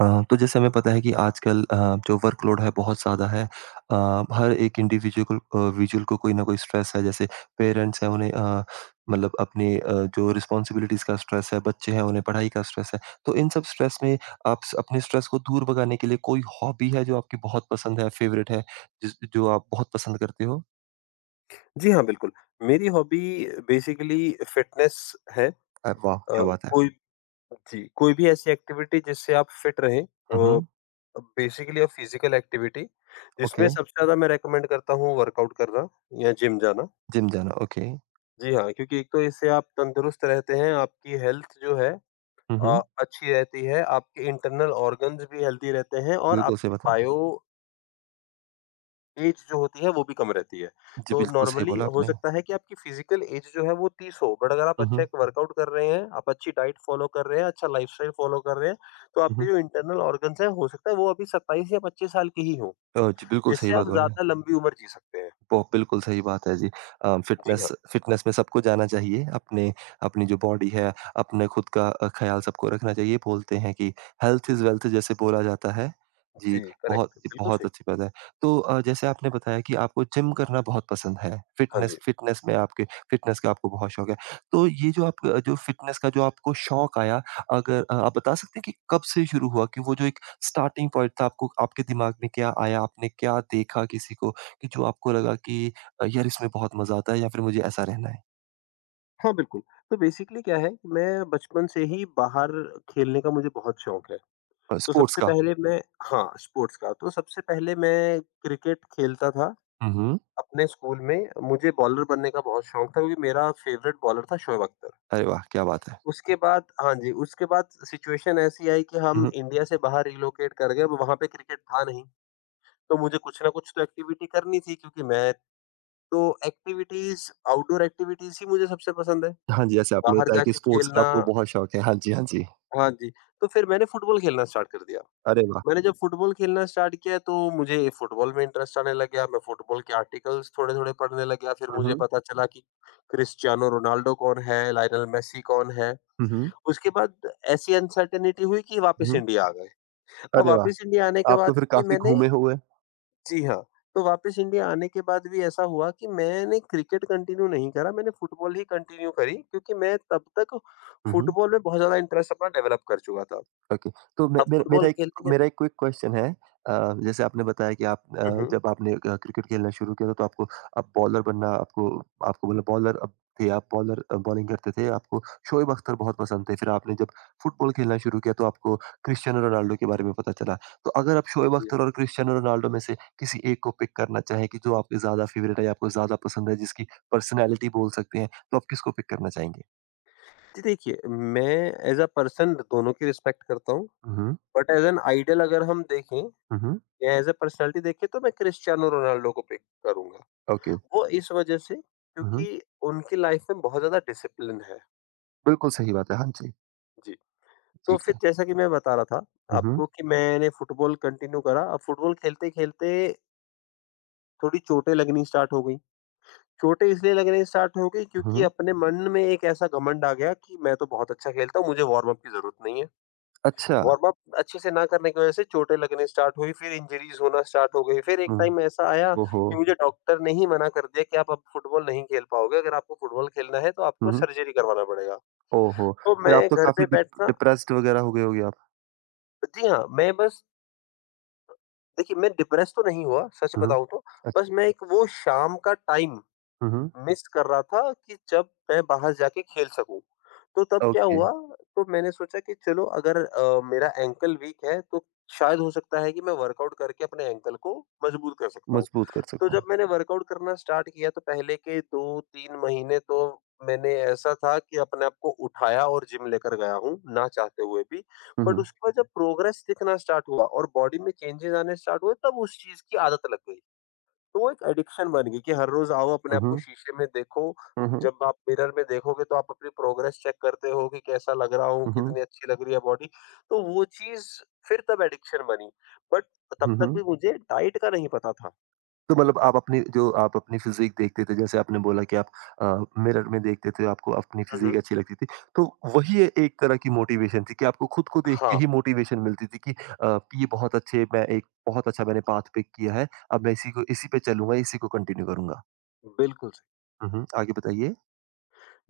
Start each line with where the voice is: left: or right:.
right: तो जैसे हमें पता है कि आजकल जो वर्कलोड है बहुत ज़्यादा है। हर एक इंडिविजुअल विजुअल को कोई ना कोई स्ट्रेस है जैसे पेरेंट्स हैं उन्हें मतलब अपने जो रिस्पॉन्सिबिलिटीज़ का स्ट्रेस है, बच्चे हैं उन्हें पढ़ाई का स्ट्रेस है। तो इन सब स्ट्रेस में आप स अपने स्ट्रेस को दूर भगाने के लिए कोई हॉबी है जो आपकी बहुत पसंद है, फेवरेट है, जिस जो आप बहुत पसंद करते हो?
left: जी हाँ, बिल्कुल। मेरी हॉबी बेसिकली फिटनेस है। अ,
right: वाह! क्या बात है।
left: कोई जी, कोई भी ऐसी एक्टिविटी जिससे आप फिट रहें
right: हुँ,
left: अ,
right: हुँ।
left: बेसिकली फिज़िकल एक्टिविटी जिसमें
right: ओके।
left: सबसे ज़्यादा मैं रिकमेंड करता हूँ वर्कआउट करना या जिम जाना।
right: जिम जाना, ओके।
left: जी हाँ, क्योंकि एक तो इससे आप तंदुरुस्त रहते हैं, आपकी हेल्थ जो है
right: हुँ, हुँ।
left: अच्छी रहती है, आपके इंटरनल ऑर्गन्स भी हेल्दी रहते हैं और
right: बिल्कुल सही
left: आपकी
right: बात है।
left: बायो एज जो होती है वो भी कम रहती है।
right: जी,
left: तो
right: बिल्कुल सही
left: नॉर्मली
right: बोला
left: हो
right: आपने।
left: सकता है कि आपकी फ़िज़िकल एज जो है वो 30 हो बट अगर आप
right: हुँ,
left: अच्छा एक
right: हुँ।
left: वर्कआउट कर रहे हैं, आप अच्छी डाइट फ़ॉलो कर रहे हैं, अच्छा लाइफ़स्टाइल फ़ॉलो कर रहे हैं, तो
right: हुँ,
left: आपके
right: हुँ।
left: जो इंटरनल ऑर्गन्स हैं हो सकता है वो अभी 27 या 25 साल के ही हों,
right: जी, बिल्कुल सही
left: जिससे
right: बात
left: आप
right: बोली आप।
left: ज़्यादा लंबी उम्र जी सकते हैं।
right: वो बिल्कुल सही बात है जी।
left: जी
right: फ़िटनेस
left: हाँ।
right: फ़िटनेस में सबको जाना चाहिए। अपने अपनी जो बॉडी है, अपने खुद का ख़्याल सबको रखना चाहिए। बोलते हैं कि हेल्थ इज़ वेल्थ जैसे बोला जाता है।
left: जी,
right: जी, बहुत
left: करेक्ट बिल्कुल
right: बहुत
left: सही।
right: अच्छी बात है। तो जैसे आपने बताया कि आपको जिम करना बहुत पसंद है।
left: हाँ जी।
right: फ़िटनेस फ़िटनेस में आपके फ़िटनेस का आपको बहुत शौक है। तो ये जो आप जो फ़िटनेस का जो आपको शौक आया, अगर आप बता सकते हैं कि कब से शुरू हुआ? कि वो जो एक स्टार्टिंग पॉइंट था, आपको आपके दिमाग में क्या आया? आपने क्या देखा किसी को? कि जो आपको लगा कि यार इसमें बहुत मज़ा आता है, या फिर मुझे ऐसा रहना है?
left: हाँ, बिल्कुल। तो बेसिकली क्या है कि मैं बचपन से ही बाहर खेलने का मुझे बहुत शौक है। तो
right: स्पोर्ट्स
left: सबसे
right: का?
left: पहले मैं हाँ, स्पोर्ट्स का। तो सबसे पहले मैं क्रिकेट खेलता था
right: हुँ, हुँ।
left: अपने स्कूल में। मुझे बॉलर बनने का बहुत शौक था क्योंकि मेरा फेवरेट बॉलर था शोएब अख्तर।
right: अरे वाह! क्या बात है।
left: उसके बाद हाँ जी, उसके बाद सिचुएशन ऐसी आई कि
right: हुँ,
left: हम
right: हुँ।
left: इंडिया से बाहर रिलोकेट कर गए, वहाँ पे क्रिकेट था नहीं। तो मुझे कुछ ना कुछ तो एक्टिविटी करनी थी क्योंकि मैं तो एक्टिविटीज़ आउटडोर एक्टिविटीज़ ही मुझे सबसे पसंद है।
right: हाँ जी, जैसे आपने
left: बाहर
right: बताया कि
left: जाके
right: स्पोर्ट्स का
left: खेलना,
right: आपको बहुत शौक है। हाँ जी, हाँ जी।
left: हाँ जी, तो फिर मैंने फुटबॉल खेलना स्टार्ट कर दिया।
right: अरे वाह!
left: मैंने जब फुटबॉल खेलना स्टार्ट किया तो मुझे फुटबॉल में इंटरेस्ट आने लग गया, मैं फुटबॉल के आर्टिकल्स थोड़े-थोड़े पढ़ने लग गया, फिर
right: हुँ,
left: मुझे
right: हुँ।
left: पता चला कि क्रिस्टियानो रोनाल्डो कौन है, लायनल मेसी कौन है।
right: हुँ, हुँ।
left: उसके बाद ऐसी अनसर्टेनिटी हुई कि
right: हुँ,
left: वापस
right: हुँ।
left: इंडिया आ गए। अब
right: अरे वाह!
left: वापस इंडिया आने के
right: आप
left: बाद
right: तो फिर
left: भी
right: काफ़ी
left: मैंने
right: घूमे हुए?
left: जी हाँ, तो वापस इंडिया आने के बाद भी ऐसा हुआ कि मैंने क्रिकेट कंटिन्यू नहीं करा, मैंने फुटबॉल ही कंटिन्यू करी क्योंकि मैं तब तक
right: हुँ, हुँ।
left: फुटबॉल में बहुत ज़्यादा इंटरेस्ट अपना डेवलप कर चुका था।
right: ओके। तो मे
left: अब
right: मेरा
left: फुटबॉल खेलते-खेल
right: मेरा एक क्विक क्वेश्चन है। अ, जैसे आपने बताया कि आप
left: हुँ, हुँ।
right: जब आपने क्रिकेट खेलना शुरू किया था तो आपको अब बॉलर बनना, आपको आपको मतलब बॉलर अब थे आप, बॉलर बॉलिंग करते थे, आपको शोएब अख्तर बहुत पसंद थे। फिर आपने जब फुटबॉल खेलना शुरू किया तो आपको क्रिस्टियानो रोनाल्डो के बारे में पता चला। तो अगर आप शोएब
left: जी।
right: अख्तर और क्रिस्टियानो रोनाल्डो में से किसी एक को पिक करना चाहें, कि जो आपके ज़्यादा फेवरेट है या आपको ज़्यादा पसंद है, जिसकी पर्सनैलिटी बोल सकते हैं, तो आप किसको पिक करना चाहेंगे?
left: जी, देखिए, मैं एज़ अ पर्सन दोनों की रिस्पेक्ट करता हूँ,
right: हुँ, हुँ।
left: बट एज़ एन आइडल अगर हम देखें
right: हुँ, हुँ।
left: या एज़ अ पर्सनैलिटी देखें तो मैं क्रिस्टियानो रोनाल्डो को पिक करूँगा।
right: ओके।
left: वो इस वजह से
right: हुँ, हुँ।
left: क्योंकि उनकी लाइफ़ में बहुत ज़्यादा डिसिप्लिन है।
right: बिल्कुल सही बात है। हाँ जी।
left: जी, तो
right: ठीक
left: फिर
right: है।
left: जैसा कि मैं बता रहा था
right: हुँ, हुँ।
left: आपको कि मैंने फुटबॉल कंटिन्यू करा। अब फुटबॉल खेलते-खेलते थोड़ी चोटें लगनी स्टार्ट हो गई। चोटें इसलिए लगने स्टार्ट हो गई क्योंकि
right: हुँ।
left: अपने मन में एक ऐसा घमंड आ गया कि मैं तो बहुत अच्छा खेलता हूँ, मुझे वार्म अप की ज़रूरत नहीं है।
right: अच्छा।
left: वार्म अप अच्छे से ना करने की वजह से चोटें लगने स्टार्ट हुई, फिर इंजरीज़ होना स्टार्ट हो गई। फिर एक
right: हुँ।
left: टाइम ऐसा आया
right: ओहो!
left: कि मुझे डॉक्टर ने ही मना कर दिया कि आप अब फुटबॉल नहीं खेल पाओगे, अगर आपको फुटबॉल खेलना है तो
right: हुँ,
left: आपको
right: हुँ।
left: सर्जरी करवाना पड़ेगा।
right: ओहो!
left: तो
right: फिर आप
left: मैं
right: तो
left: घर
right: काफ़ी
left: पे बैठना
right: डिप्रेस्ड वगैरह हो गए होंगे आप?
left: जी हाँ, मैं बस देखिए, मैं डिप्रेस तो नहीं हुआ, सच
right: हुँ, हुँ।
left: बताऊँ तो,
right: अच्छा।
left: बस मैं एक वो शाम का टाइम
right: हुँ, हुँ।
left: मिस कर रहा था कि जब मैं बाहर जाके खेल सकूँ। तो तब क्या
right: ओके,
left: हुआ, तो मैंने सोचा कि चलो अगर मेरा एंकल वीक है तो शायद हो सकता है कि मैं वर्कआउट करके अपने एंकल को मजबूत कर सकता हूँ।
right: मजबूत कर
left: तो
right: सको।
left: जब मैंने वर्कआउट करना स्टार्ट किया तो पहले के 2-3 महीने तो मैंने ऐसा था कि अपने आप को उठाया और जिम लेकर गया हूँ, ना चाहते हुए भी।
right: हुँ,
left: बट
right: हुँ।
left: उसके बाद जब प्रोग्रेस दिखना स्टार्ट हुआ और बॉडी में चेंजेज़ आने स्टार्ट हुए तब उस चीज़ की आदत लग गई। तो वो एक एडिक्शन बन गई कि हर रोज आओ अपने
right: हुँ,
left: आप को
right: हुँ।
left: शीशे में देखो।
right: हुँ, हुँ।
left: जब आप मिरर में देखोगे तो आप अपनी प्रोग्रेस चेक करते हो कि कैसा लग रहा हूँ,
right: हुँ, हुँ।
left: कितनी अच्छी लग रही है बॉडी। तो वो चीज़ फिर तब एडिक्शन बनी। बट तब
right: हुँ,
left: तक
right: हुँ।
left: भी मुझे डाइट का नहीं पता था।
right: तो मतलब आप अपनी जो आप अपनी फ़िज़ीक देखते थे, जैसे आपने बोला कि आप मिरर में देखते थे, आपको अपनी
left: हुँ,
right: फ़िज़ीक
left: हुँ।
right: अच्छी लगती थी। तो वही ए एक तरह की मोटिवेशन थी कि आपको खुद को देख के
left: हाँ,
right: ही मोटिवेशन मिलती थी कि ये बहुत अच्छे, मैं एक बहुत अच्छा मैंने पाथ पिक किया है, अब मैं इसी को इसी पे चलूँगा, इसी को कंटिन्यू करूँगा।
left: बिल्कुल।
right: हुँ, हुँ, आगे बताइए?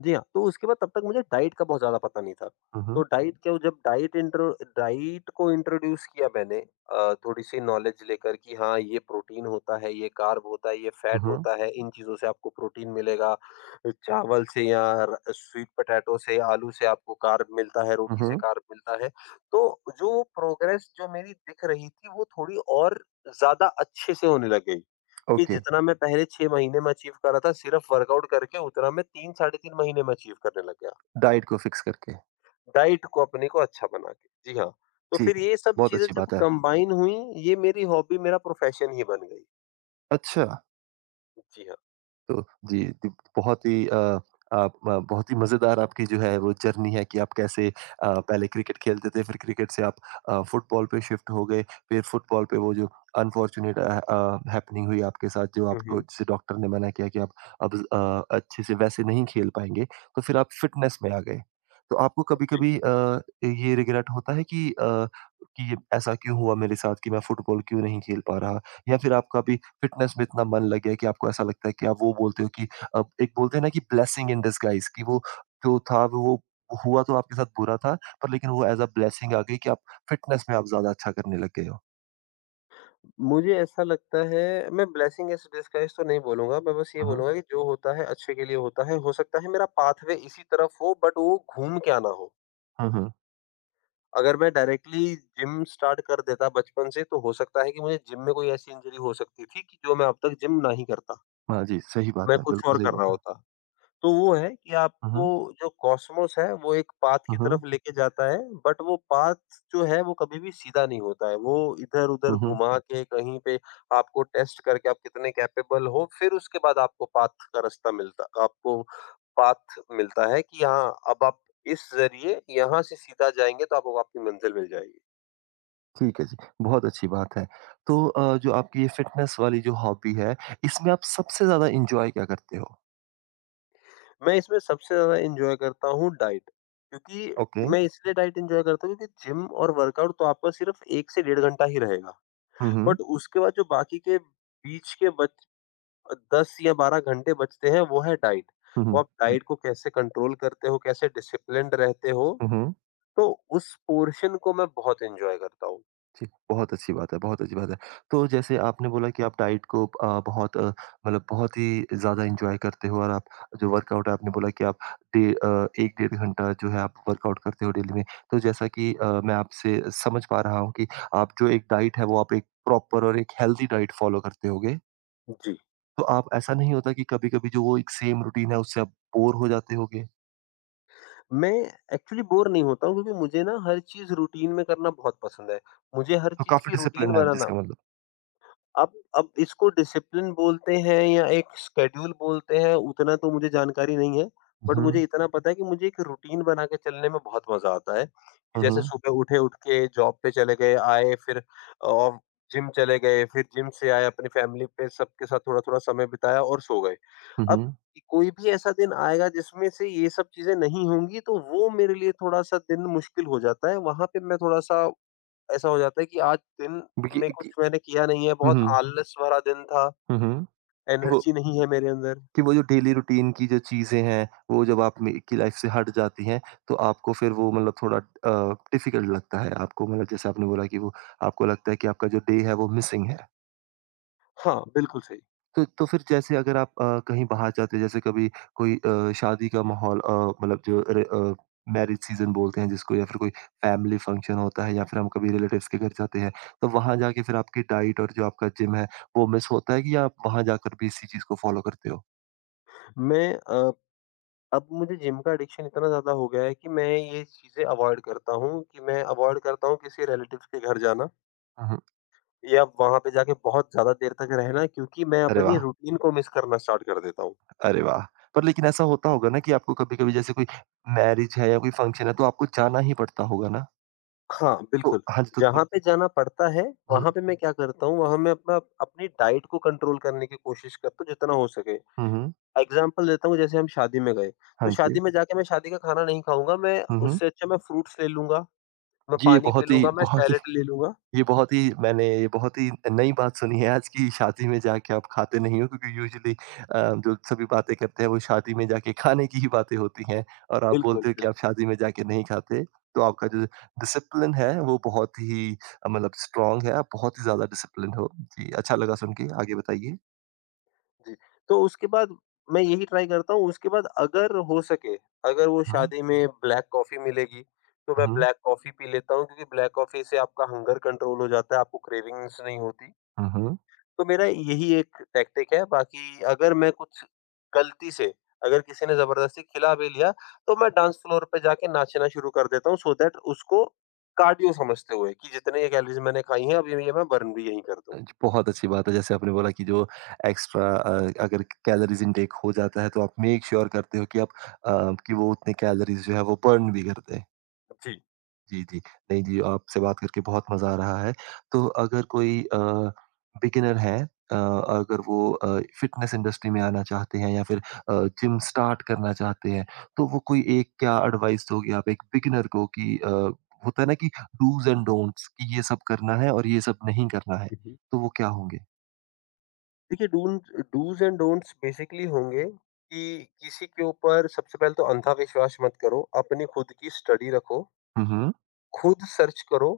left: जी हाँ, तो उसके बाद तब तक मुझे डाइट का बहुत ज़्यादा पता नहीं था।
right: हुँ,
left: तो
right: हुँ।
left: डाइट क्या जब डाइट इंट्रो डाइट को इंट्रोड्यूस किया मैंने थोड़ी-सी नॉलेज लेकर कि हाँ, ये प्रोटीन होता है, ये कार्ब होता है, ये
right: हुँ,
left: फैट
right: हुँ।
left: होता है, इन चीज़ों से आपको प्रोटीन मिलेगा। चावल से या र स्वीट पोटैटो से, आलू से आपको कार्ब मिलता है,
right: हुँ,
left: रोटी से
right: हुँ।
left: कार्ब मिलता है। तो जो प्रोग्रेस जो मेरी दिख रही थी, वो थोड़ी और ज़्यादा अच्छे से होने लग गई। कि
right: ओके,
left: जितना मैं पहले 6 महीने में अचीव कर रहा था सिर्फ़ वर्कआउट करके उतना मैं 3 साढ़े 3 महीने में अचीव करने लग गया,
right: डाइट को फिक्स करके।
left: डाइट को अपने को अच्छा बना के। जी हाँ, तो
right: ठीक
left: फिर
right: है,
left: ये सब
right: बहुत
left: चीज़ें
right: अच्छी
left: जब
right: बात है।
left: कंबाइन हुई, ये मेरी हॉबी मेरा प्रोफ़ेशन ही बन गई।
right: अच्छा।
left: जी हाँ।
right: तो जी, जी, बहुत ही आप बहुत ही मज़ेदार आपकी जो है वो जर्नी है कि आप कैसे पहले क्रिकेट खेलते थे, फिर क्रिकेट से आप फुटबॉल पे शिफ्ट हो गए, फिर फुटबॉल पे वो जो अनफॉर्च्यूनेट हैपनिंग हुई आपके साथ, जो
left: हुँ,
right: आपको
left: हुँ।
right: जिसे डॉक्टर ने मना किया कि आप अब अच्छे से वैसे नहीं खेल पाएँगे, तो फिर आप फिटनेस में आ गए। तो आपको
left: जी।
right: कभी-कभी ये रिग्रेट होता है कि कि ये ऐसा क्यों हुआ मेरे साथ, कि मैं फुटबॉल क्यों नहीं खेल पा रहा? या फिर आप कभी फिटनेस में इतना मन लग गया कि आपको ऐसा लगता है कि आप वो बोलते हो कि एक बोलते हैं ना कि ब्लेसिंग इन डिसगाइज, कि वो जो था वो हुआ तो आपके साथ बुरा था, पर लेकिन वो एज़ अ ब्लेसिंग आ गई कि आप फिटनेस में आप ज़्यादा अच्छा करने लग गए हो।
left: मुझे ऐसा लगता है मैं ब्लेसिंग इन डिस्गाइज़ तो नहीं बोलूँगा, मैं बस ये
right: हुँ, हुँ।
left: बोलूँगा कि जो होता है अच्छे के लिए होता है, हो सकता है मेरा पाथवे इसी तरफ हो बट वो घूम के आना हो।
right: हुँ, हुँ।
left: अगर मैं डायरेक्टली जिम स्टार्ट कर देता बचपन से तो हो सकता है कि मुझे जिम में कोई ऐसी इंजरी हो सकती थी कि जो मैं अब तक जिम नहीं करता,
right: हाँ जी, सही
left: मैं
right: बात है,
left: कुछ और
right: बिल्कुल सही
left: कर रहा
right: बात है।
left: होता। तो वो है कि
right: हुँ,
left: आपको
right: हुँ।
left: जो कॉस्मोस है वो एक पाथ की
right: हुँ,
left: तरफ
right: हुँ।
left: लेके जाता है, बट वो पाथ जो है वो कभी भी सीधा नहीं होता है। वो इधर-उधर
right: हुँ, हुँ।
left: घुमा के कहीं पे आपको टेस्ट करके आप कितने कैपेबल हो, फिर उसके बाद आपको पाथ मिलता है कि हाँ, अब आप इस ज़रिए यहाँ से सीधा जाएँगे तो आपको आपकी मंज़िल मिल जाएगी।
right: ठीक है जी, बहुत अच्छी बात है। तो जो आपकी ये फिटनेस वाली जो हॉबी है, इसमें आप सबसे ज़्यादा एन्जॉय क्या करते हो?
left: मैं इसमें सबसे ज़्यादा एन्जॉय करता हूँ डाइट।
right: ओके।
left: क्योंकि मैं इसलिए डाइट एन्जॉय करता हूँ क्योंकि जिम और वर्कआउट तो आपका सिर्फ़ 1 से डेढ़ घंटा ही रहेगा।
right: हुँ, हुँ।
left: बट उसके बाद जो बाकी के बीच के बच 10 या 12 घंटे बचते हैं वो है डाइट।
right: हुँ,
left: वो
right: हुँ।
left: आप डाइट को कैसे कंट्रोल करते हो, कैसे डिसिप्लिन्ड रहते हो,
right: हुँ, हुँ।
left: तो उस पोर्शन को मैं बहुत एन्जॉय करता हूँ।
right: जी, बहुत अच्छी बात है, बहुत अच्छी बात है। तो जैसे आपने बोला कि आप डाइट को बहुत मतलब बहुत ही ज़्यादा एन्जॉय करते हो, और आप जो वर्कआउट है आपने बोला कि आप डे अ, 1 डेढ़ घंटा जो है आप वर्कआउट करते हो डेली में। तो जैसा कि मैं आपसे समझ पा रहा हूँ कि आप जो एक डाइट है वो आप एक प्रॉपर और एक हेल्दी डाइट फ़ॉलो करते होगे।
left: जी।
right: तो आप ऐसा नहीं होता कि कभी-कभी जो वो एक सेम रूटीन है उससे आप बोर हो जाते होगे?
left: मैं एक्चुअली बोर नहीं होता हूँ क्योंकि मुझे ना हर चीज़ रूटीन में करना बहुत पसंद है। मुझे हर
right: तो
left: चीज़
right: काफ़ी
left: की रूटीन
right: डिसिप्लिन्ड है आप,
left: बनाना
right: जिसका मतलब।
left: अब इसको डिसिप्लिन बोलते हैं या एक शेड्यूल बोलते हैं उतना तो मुझे जानकारी नहीं है। बट
right: हुँ,
left: मुझे इतना पता है कि मुझे एक रूटीन बना के चलने में बहुत मज़ा आता है, कि
right: हुँ।
left: जैसे
right: हुँ,
left: सुबह उठे उठ के जॉब पे चले गए, आए फिर जिम चले गए, फिर जिम से आए अपनी फैमिली पे सबके साथ थोड़ा-थोड़ा समय बिताया और सो गए।
right: हुँ।
left: अब
right: हुँ।
left: कोई भी ऐसा दिन आएगा जिसमें से ये सब चीज़ें नहीं होंगी तो वो मेरे लिए थोड़ा-सा दिन मुश्किल हो जाता है, वहाँ पे मैं थोड़ा-सा ऐसा हो जाता है कि आज दिन में
right: देखिए
left: कुछ
right: कि
left: मैंने किया नहीं है,
right: हुँ,
left: बहुत
right: हुँ।
left: आलस भरा दिन था,
right: हुँ, हुँ। वो
left: एनर्जी नहीं है मेरे अंदर।
right: वो जो डेली रूटीन की जो चीज़ें हैं, वो जब आप में की लाइफ से हट जाती हैं, तो आपको फिर वो मतलब थोड़ा डिफ़िकल्ट लगता है आपको, मतलब जैसे आपने बोला कि वो आपको लगता है कि आपका जो डे है वो मिसिंग है।
left: हाँ, बिल्कुल सही।
right: तो फिर जैसे अगर आप कहीं बाहर जाते हैं, जैसे कभी कोई शादी का माहौल, मतलब जो अरे मैरिज सीज़न बोलते हैं जिसको, या फिर कोई फैमिली फंक्शन होता है, या फिर हम कभी रिलेटिव्स के घर जाते हैं, तो वहाँ जाके फिर आपकी डाइट और जो आपका जिम है, वो मिस होता है, कि आप वहाँ जाकर भी इसी चीज़ को फ़ॉलो करते हो?
left: मैं अ, अब मुझे जिम का एडिक्शन इतना ज़्यादा हो गया है कि मैं ये चीज़ें अवॉइड करता हूँ कि मैं अवॉइड करता हूँ किसी रिलेटिव्स के घर जाना
right: हुँ, हुँ।
left: या वहाँ पे जाके बहुत ज़्यादा देर तक रहना, क्योंकि मैं
right: अरे
left: अपनी
right: वाह!
left: रूटीन को मिस करना स्टार्ट कर देता हूँ।
right: अरे वाह! पर लेकिन ऐसा होता होगा ना कि आपको कभी-कभी जैसे कोई मैरिज है या कोई फंक्शन है तो आपको जाना ही पड़ता होगा ना?
left: हाँ,
right: तो
left: बिल्कुल।
right: हाँ जी, तो तब
left: जहाँ पे जाना पड़ता है,
right: हुँ,
left: वहाँ पे मैं क्या करता हूँ, वहाँ मैं अपना अपनी डाइट को कंट्रोल करने की कोशिश करता हूँ जितना हो सके।
right: हुँ। हुँ।
left: एग्ज़ाम्पल देता हूँ, जैसे हम शादी में गए, तो
right: हाँ
left: शादी
right: जी।
left: में जाके मैं शादी का खाना नहीं खाऊँगा, मैं
right: हुँ, हुँ।
left: उससे अच्छा मैं फ्रूट्स ले लूँगा, मैं
right: जी, ये
left: पानी पी लूँगा, मैं
right: बहुत ही
left: सैलेड ले लूँगा।
right: ये बहुत ही मैंने ये बहुत ही नई बात सुनी है आज की शादी में जाके आप खाते नहीं हो, क्योंकि यूजुअली जो सभी बातें करते हैं वो शादी में जाके खाने की ही बातें होती हैं, और आप
left: बिल्कुल,
right: बोलते हो कि आप
left: बिल्कुल।
right: शादी में जाके नहीं खाते। तो आपका जो डिसिप्लिन है वो बहुत ही मतलब स्ट्रॉन्ग है, आप बहुत ही ज़्यादा डिसिप्लिन्ड हो। जी, अच्छा लगा सुन के, आगे बताइए।
left: जी, तो उसके बाद मैं यही ट्राई करता हूँ, उसके बाद अगर हो सके, अगर वो
right: हाँ।
left: शादी में ब्लैक कॉफ़ी मिलेगी, तो मैं
right: हुँ,
left: ब्लैक कॉफ़ी पी लेता हूँ, क्योंकि ब्लैक कॉफ़ी से आपका हंगर कंट्रोल हो जाता है, आपको क्रेविंग्स नहीं होती।
right: हुँ। हुँ।
left: तो मेरा यही एक टैक्टिक है, बाकी अगर मैं कुछ गलती से, अगर किसी ने ज़बरदस्ती खिला भी लिया, तो मैं डांस फ्लोर पे जाके नाचना शुरू कर देता हूँ सो दैट उसको कार्डियो समझते हुए कि जितने ये कैलोरीज़ मैंने खाई हैं, अब ये मैं बर्न भी यहीं कर दूँ।
right: अ, ज बहुत अच्छी बात है, जैसे आपने बोला कि जो एक्स्ट्रा अगर कैलोरीज़ इनटेक हो जाता है तो आप मेक श्योर करते हो कि आप, अ, कि वो उतनी कैलोरीज़ जो है वो बर्न भी कर दें।
left: जी।
right: जी, जी। नहीं जी, आपसे बात करके बहुत मज़ा आ रहा है। तो अगर कोई बिगिनर है, अगर वो फ़िटनेस इंडस्ट्री में आना चाहते हैं, या फिर अ, जिम स्टार्ट करना चाहते हैं, तो वो कोई एक क्या एडवाइस दोगे आप एक बिगिनर को, कि होता है ना कि डूज़ एंड डोंट्स, कि ये सब करना है और ये सब नहीं करना है,
left: हुँ, हुँ।
right: तो वो क्या होंगे?
left: देखिए, डून डूज़ एंड डोंट्स बेसिकली होंगे कि किसी के ऊपर सबसे पहले तो अंधा विश्वास मत करो, अपनी खुद की स्टडी रखो,
right: हुँ, हुँ।
left: खुद सर्च करो,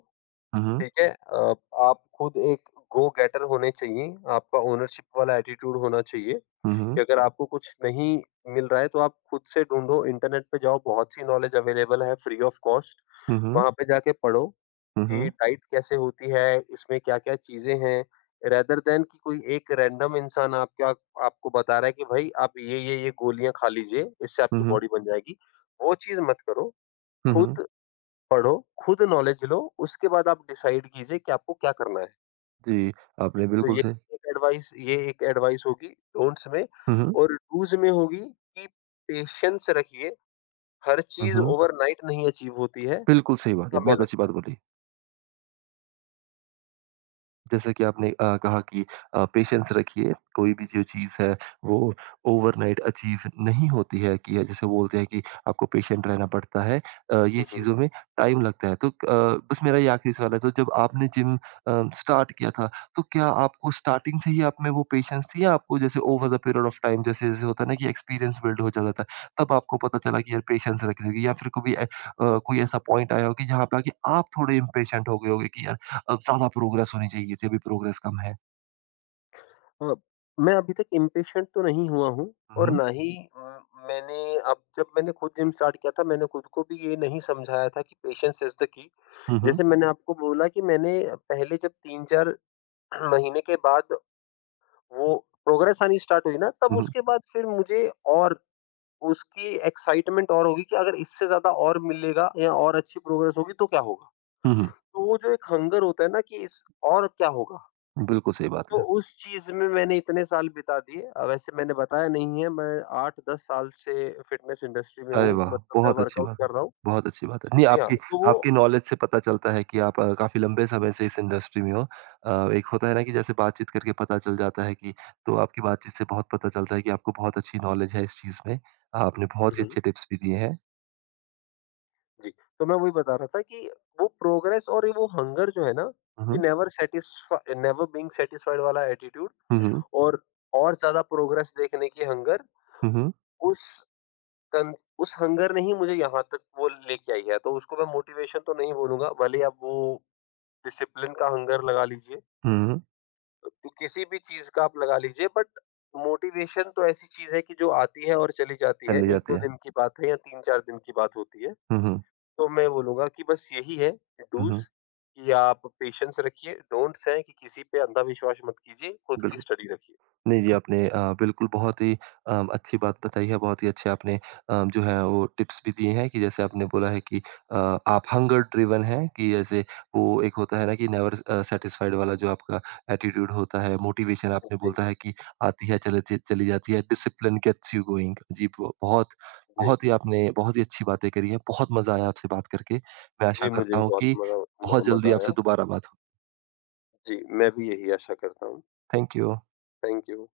right: हुँ, हुँ।
left: ठीक है? आप खुद एक गो गेटर होने चाहिए, आपका ओनरशिप वाला एटीट्यूड होना चाहिए
right: हुँ,
left: कि
right: हुँ।
left: अगर आपको कुछ नहीं मिल रहा है तो आप खुद से ढूँढो, इंटरनेट पे जाओ, बहुत सी नॉलेज अवेलेबल है फ्री ऑफ कॉस्ट।
right: हुँ, हुँ।
left: वहाँ पे जाके पढ़ो
right: हुँ,
left: कि
right: हुँ।
left: डाइट कैसे होती है, इसमें क्या-क्या चीज़ें हैं, रेदर दैन कि कोई एक रैंडम इंसान आपके आप क्या आपको बता रहा है कि भाई आप ये गोलियाँ खा लीजिए, इससे
right: हुँ,
left: आपकी
right: हुँ।
left: बॉडी बन जाएगी। वो चीज़ मत करो,
right: हुँ, हुँ।
left: खुद पढ़ो, खुद नॉलेज लो, उसके बाद आप डिसाइड कीजिए कि आपको क्या करना है।
right: जी, आपने
left: तो
right: बिल्कुल
left: ये
right: सही
left: एक एडवाइस ये एक एडवाइस होगी डोंट्स में,
right: हुँ, हुँ।
left: और डूज़ में होगी कि पेशेंस रखिए, हर
right: हुँ,
left: चीज़
right: हुँ।
left: ओवरनाइट नहीं अचीव होती है,
right: बिल्कुल सही बात है,
left: समय
right: बहुत अच्छी
left: लगता
right: बात
left: है।
right: बोली। जैसे कि आपने कहा कि पेशेंस रखिए, कोई भी जो चीज़ है वो ओवरनाइट अचीव नहीं होती है, कि जैसे बोलते हैं कि आपको पेशेंट रहना पड़ता है। ये
left: हुँ, हुँ।
right: चीज़ों में टाइम लगता है। तो बस मेरा ये आखिरी सवाल है, तो जब आपने जिम स्टार्ट किया था, तो क्या आपको स्टार्टिंग से ही आप में वो पेशेंस थी, या आपको जैसे over the period of time जैसे-जैसे होता है ना कि एक्सपीरियंस बिल्ड हो जाता था, तब आपको पता चला कि यार पेशेंस रखनी होगी, या फिर कभी कोई ऐसा पॉइंट आया हो कि जहाँ पे आके आप थोड़े इम्पेशेंट हो गए होगे कि यार अब ज़्यादा प्रोग्रेस होनी चाहिए थी, अभी प्रोग्रेस कम है।
left: अ, मैं अभी तक इम्पेशेंट तो नहीं हुआ हूँ और
right: हुँ।
left: ना ही अ, मैंने अब जब मैंने खुद जिम स्टार्ट किया था, मैंने खुद को भी ये नहीं समझाया था कि पेशेंस इज़ द की।
right: हुँ, हुँ।
left: जैसे मैंने आपको बोला कि मैंने पहले जब 3-4 महीने के बाद वो प्रोग्रेस आनी स्टार्ट हुई ना, तब
right: हुँ, हुँ।
left: उसके बाद फिर मुझे और उसकी एक्साइटमेंट और होगी कि अगर इससे ज़्यादा और मिलेगा या और अच्छी प्रोग्रेस होगी तो क्या होगा?
right: हुँ, हुँ।
left: तो वो जो एक हंगर होता है ना कि इस और क्या होगा?
right: बिल्कुल सही बात
left: तो
right: है।
left: उस चीज़ में मैंने इतने साल बिता दिए, वैसे मैंने बताया नहीं है, मैं 8-10 साल से फ़िटनेस इंडस्ट्री में
right: अरे
left: हूँ,
right: वाह!
left: मतलब मैं
right: बहुत अच्छी
left: वर्कआउट
right: बात है,
left: कर रहा हूँ।
right: बहुत अच्छी बात है। नहीं
left: जी हाँ,
right: आपकी
left: तो वो
right: आपकी नॉलेज से पता चलता है कि आप काफ़ी लंबे समय से इस इंडस्ट्री में हो। एक होता है ना कि जैसे बातचीत करके पता चल जाता है कि, तो आपकी बातचीत से बहुत पता चलता है कि आपको बहुत अच्छी नॉलेज है इस चीज़ में। आपने
left: हुँ,
right: बहुत ही
left: हुँ,
right: अच्छे टिप्स भी दिए हैं।
left: जी। तो मैं वही बता रहा था कि वो प्रोग्रेस और ये वो हंगर जो है ना,
right: हुँ,
left: कि
right: हुँ।
left: नेवर बीइंग सैटिस्फाइड वाला एटीट्यूड
right: हुँ, हुँ।
left: और और ज़्यादा प्रोग्रेस देखने की हंगर,
right: हुँ,
left: उस कन उस हंगर ने ही मुझे यहाँ तक वो लेके आई है, तो उसको मैं मोटिवेशन तो नहीं बोलूँगा, भले ही आप वो डिसिप्लिन का हंगर लगा लीजिए,
right: हुँ। हुँ,
left: तो किसी भी चीज़ का आप लगा लीजिए, बट मोटिवेशन तो ऐसी चीज़ है कि जो आती है और चली जाती
right: कर
left: है,
right: ली जाती
left: 1-2
right: है।
left: दिन की बात है या 3-4 दिन की बात होती है।
right: हुँ, हुँ।
left: तो मैं बोलूँगा कि बस यही है
right: हुँ,
left: डूज़
right: हुँ।
left: कि आप पेशेंस रखिए, डोंट्स हैं कि किसी पे अंधविश्वास मत कीजिए, खुद की
right: बिल्कुल।
left: स्टडी रखिए।
right: नहीं जी, आपने बिल्कुल बहुत ही अच्छी बात बताई है, बहुत ही अच्छे आपने जो है वो टिप्स भी दिए हैं, कि जैसे आपने बोला है कि अ, आप हंगर ड्रिवन हैं, कि जैसे वो एक होता है ना कि नेवर सैटिस्फाइड वाला जो आपका एटीट्यूड होता है, मोटिवेशन आपने
left: जी,
right: बोलता है कि आती है चले च चली जाती है, डिसिप्लिन गेट्स यू गोइंग जी, ब बहुत
left: जी।
right: बहुत ही आपने बहुत ही अच्छी बातें करी हैं, बहुत मज़ा आया आपसे बात करके। मैं आशा
left: जी, मुझे
right: करता
left: भी
right: हूँ
left: बहुत
right: कि
left: मज़ा
right: बहुत
left: म
right: जल्दी
left: मज़ा
right: आपसे
left: आया।
right: दोबारा बात हो।
left: जी, मैं भी यही आशा करता हूँ।
right: Thank you.
left: Thank you.